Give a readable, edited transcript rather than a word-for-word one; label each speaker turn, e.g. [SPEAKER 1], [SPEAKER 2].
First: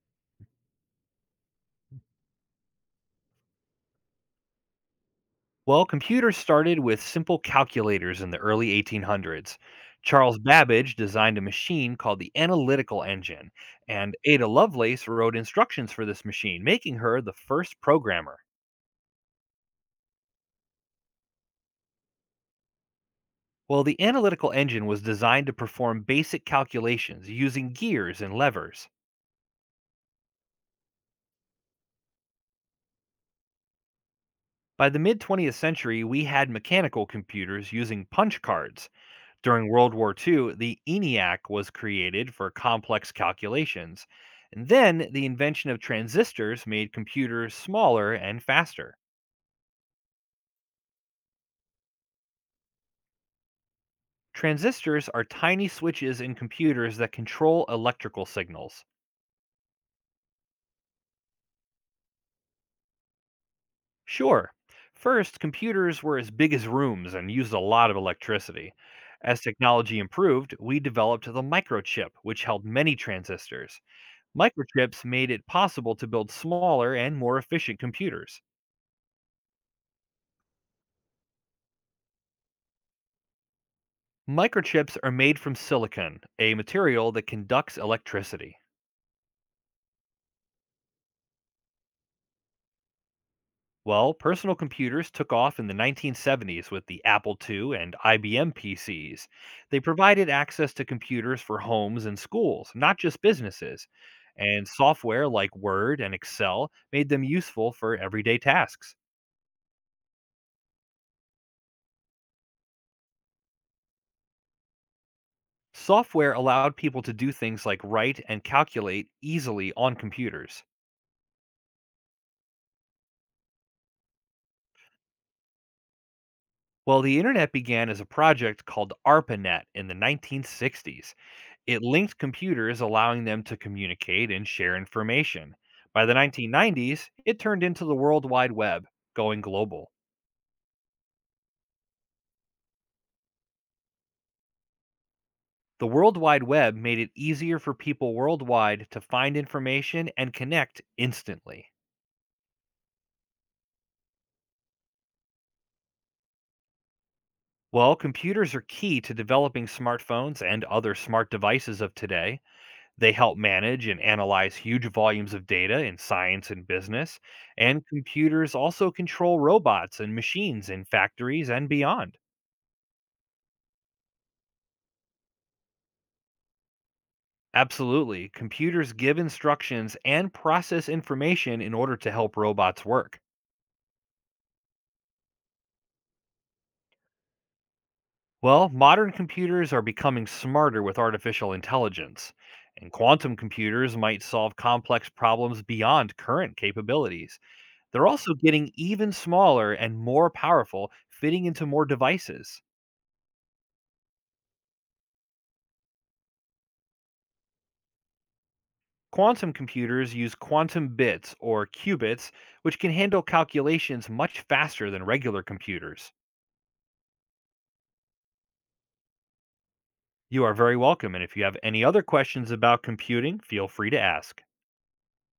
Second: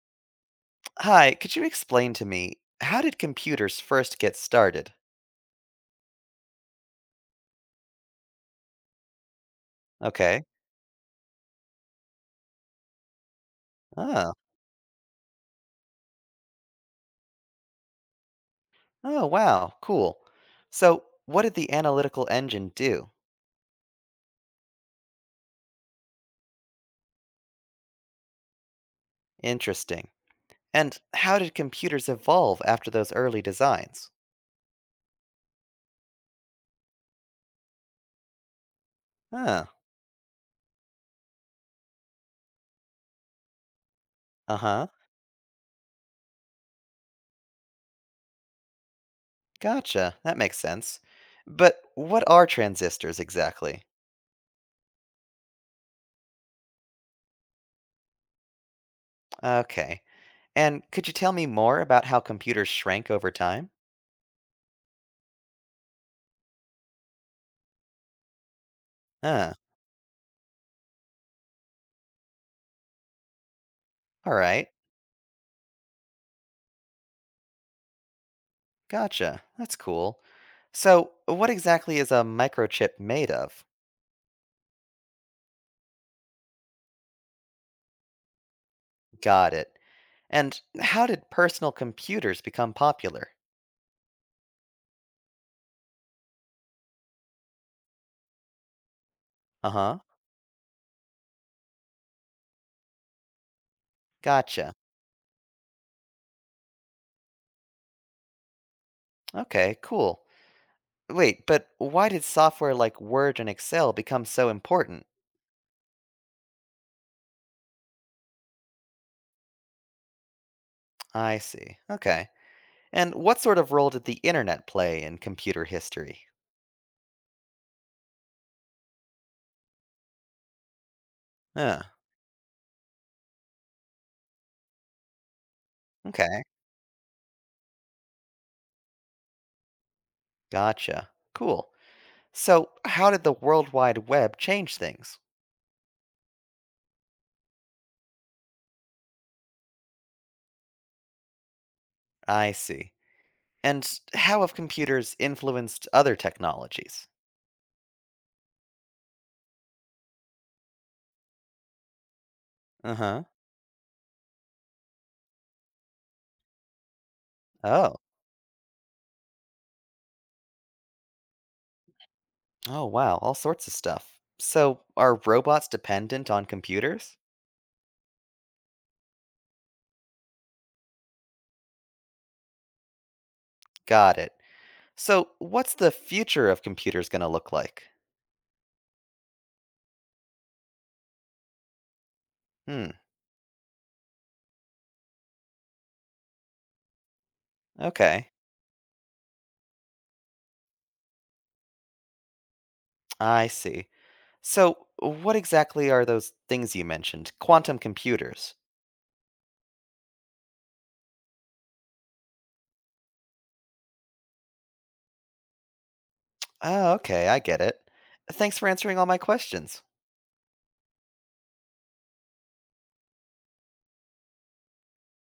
[SPEAKER 1] Hi, could you explain to me how did computers first get started?
[SPEAKER 2] Well, computers started with simple calculators in the early 1800s. Charles
[SPEAKER 1] Okay.
[SPEAKER 2] Babbage designed a machine called the analytical engine, and
[SPEAKER 1] Oh,
[SPEAKER 2] Ada Lovelace wrote instructions for this machine, making her the first programmer.
[SPEAKER 1] oh, wow. Cool. So, what did the analytical engine do?
[SPEAKER 2] Well, the analytical engine was designed to perform basic calculations using gears and levers.
[SPEAKER 1] Interesting. And how did computers evolve after those early designs?
[SPEAKER 2] By the mid 20th century, we had mechanical computers using punch cards.
[SPEAKER 1] Huh.
[SPEAKER 2] During World War II, the ENIAC was created for complex calculations.
[SPEAKER 1] Uh
[SPEAKER 2] And
[SPEAKER 1] huh.
[SPEAKER 2] then the invention of transistors made computers smaller and faster.
[SPEAKER 1] Gotcha. That makes sense. But what are transistors exactly?
[SPEAKER 2] Transistors are tiny switches in computers that control electrical signals.
[SPEAKER 1] Okay. And could you tell me more about how computers shrank over time?
[SPEAKER 2] Sure, first, computers were as big as rooms and used a lot of electricity. As
[SPEAKER 1] Huh.
[SPEAKER 2] technology improved, we developed the microchip, which held many transistors.
[SPEAKER 1] All right.
[SPEAKER 2] Microchips made it possible to build smaller and more efficient computers.
[SPEAKER 1] Gotcha. That's cool. So, what exactly is a microchip made of?
[SPEAKER 2] Microchips are made from silicon, a material that conducts electricity.
[SPEAKER 1] Got it. And how did personal computers become popular?
[SPEAKER 2] Well, personal computers took off in the 1970s with the Apple II and IBM PCs.
[SPEAKER 1] Uh
[SPEAKER 2] They
[SPEAKER 1] huh.
[SPEAKER 2] provided access to computers for homes and schools, not just businesses. And
[SPEAKER 1] Gotcha.
[SPEAKER 2] software like Word and Excel made them useful for everyday tasks.
[SPEAKER 1] Okay, cool. Wait, but why did software like Word and Excel become so important?
[SPEAKER 2] Software allowed people to do things like write and calculate easily on computers.
[SPEAKER 1] I see. Okay. And what sort of role did the internet play in computer history?
[SPEAKER 2] Well, the internet began as a project called ARPANET in the 1960s. It
[SPEAKER 1] Huh.
[SPEAKER 2] linked computers, allowing them to communicate and share information. By the
[SPEAKER 1] Okay.
[SPEAKER 2] 1990s, it turned into the World Wide Web, going global.
[SPEAKER 1] Gotcha. Cool. So, how did the World Wide Web change things?
[SPEAKER 2] The World Wide Web made it easier for people worldwide to find information and connect instantly.
[SPEAKER 1] I see. And how have computers influenced other technologies?
[SPEAKER 2] Well, computers are key to developing smartphones and other smart devices of today.
[SPEAKER 1] Uh
[SPEAKER 2] They
[SPEAKER 1] huh.
[SPEAKER 2] help manage and analyze huge volumes of data in science and business, and
[SPEAKER 1] Oh,
[SPEAKER 2] computers also control robots and machines in factories and beyond.
[SPEAKER 1] oh wow, all sorts of stuff. So, are robots dependent on computers?
[SPEAKER 2] Absolutely. Computers give instructions and process information in order to help robots work.
[SPEAKER 1] Got it. So, what's the future of computers going to look like?
[SPEAKER 2] Well, modern computers are becoming smarter with artificial intelligence, and
[SPEAKER 1] Hmm,
[SPEAKER 2] quantum computers might solve complex problems beyond current capabilities. They're
[SPEAKER 1] okay.
[SPEAKER 2] also getting even smaller and more powerful, fitting into more devices.
[SPEAKER 1] I see. So, what exactly are those things you mentioned? Quantum computers.
[SPEAKER 2] Quantum computers use quantum bits or qubits, which can handle calculations much faster than regular computers.
[SPEAKER 1] Oh, okay, I get it. Thanks for answering all my questions.
[SPEAKER 2] You are very welcome. And if you have any other questions about computing, feel free to ask.